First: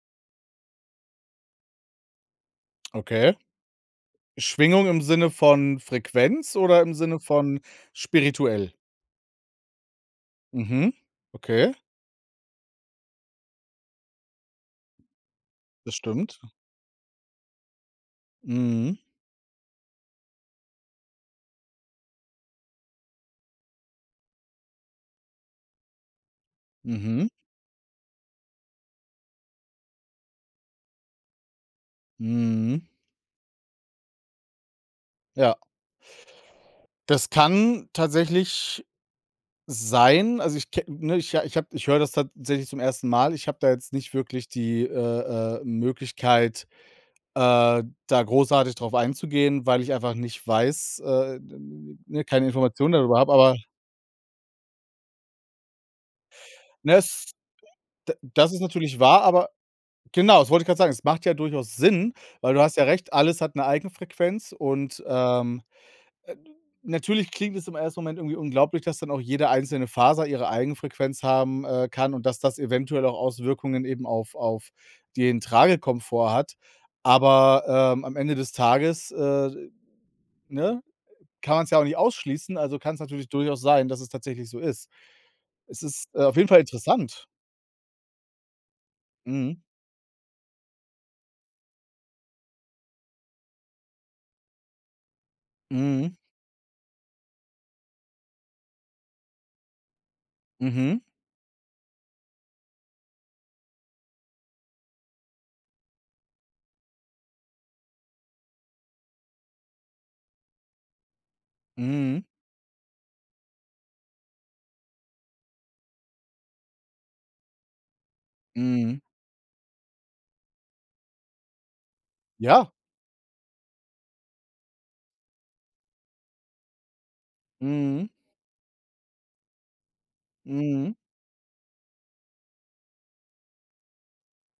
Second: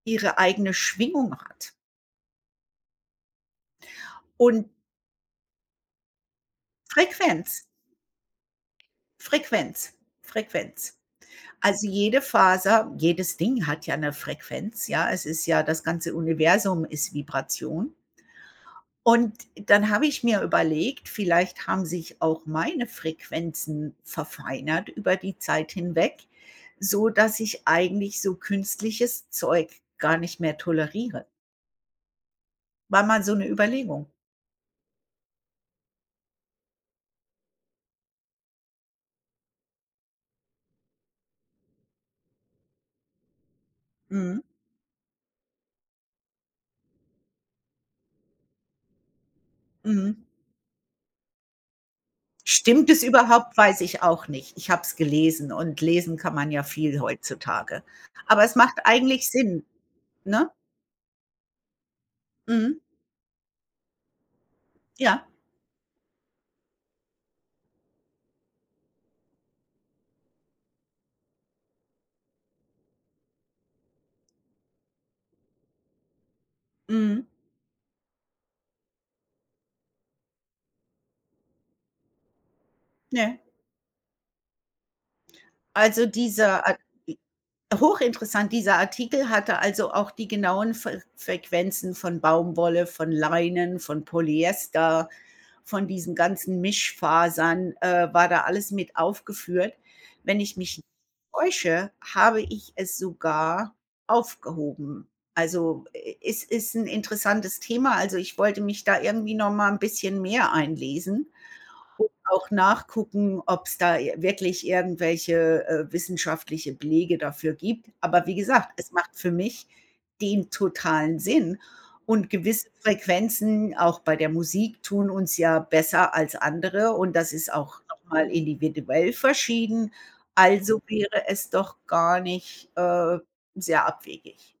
ihre eigene Schwingung hat. Okay. Und Schwingung im Sinne von Frequenz oder im Sinne von Frequenz. spirituell? Frequenz, Mhm, Frequenz. okay. Also, jede Faser, jedes Ding hat ja 'ne Frequenz, ja? Es ist ja das Das ganze stimmt. Universum ist Vibration. Mhm. Und dann habe ich mir überlegt, vielleicht haben sich auch meine Frequenzen verfeinert über die Zeit hinweg, so Mhm. dass ich eigentlich so künstliches Zeug gar nicht mehr toleriere. Mhm. War mal so 'ne Überlegung. Ja. Das kann tatsächlich sein. Also, ich ke ne, ich ha ich habe ich höre das tatsächlich zum 1. Mal. Ich habe da jetzt nicht Mhm. wirklich die, äh, äh, Möglichkeit, äh, da großartig darauf einzugehen, weil ich einfach Mhm. nicht weiß, äh, d n n ne, keine Stimmt Informationen es darüber habe, überhaupt? aber Weiß ich auch nicht. Ich habe es gelesen und lesen kann man ja Ne, viel es heutzutage. d Aber das es ist macht natürlich wahr, eigentlich aber Sinn, genau, das ne? wollte ich grad sagen. Es macht ja durchaus Sinn, weil du hast Mhm. ja recht, alles hat 'ne Eigenfrequenz und, Ja. ähm, äh, natürlich klingt es im 1. Moment irgendwie unglaublich, dass dann auch jede einzelne Faser ihre Eigenfrequenz haben, äh, kann und dass das eventuell auch Auswirkungen eben auf auf den Tragekomfort hat. Mhm. Aber, ähm, am Ende des Tages, äh, ne, äh, kann man's ja auch nicht ausschließen, also kann's natürlich Ne. durchaus sein, dass es tatsächlich so ist. Es Also ist, äh, auf jeden Fall dieser Ar i interessant. hochinteressant, dieser Artikel hatte Mhm. also auch die genauen Fer Frequenzen von Baumwolle, von Leinen, von Polyester, von Mhm. diesen ganzen Mischfasern äh, war da alles mit aufgeführt. Wenn ich mich n Mhm. täusche, habe ich es sogar aufgehoben. Also, e es ist 'n interessantes Thema. Also, ich wollte mich da irgendwie noch mal 'n bisschen mehr einlesen und Mhm. auch nachgucken, ob's da ir wirklich irgendwelche, äh, wissenschaftliche Belege dafür gibt. Aber wie gesagt, es Mhm. macht für mich den totalen Sinn, und gewisse Ja. Frequenzen auch bei der Musik tun uns ja besser als andere, und das ist auch noch Mhm. mal individuell verschieden. Also, Mhm. wäre es doch gar nicht, äh, sehr abwegig.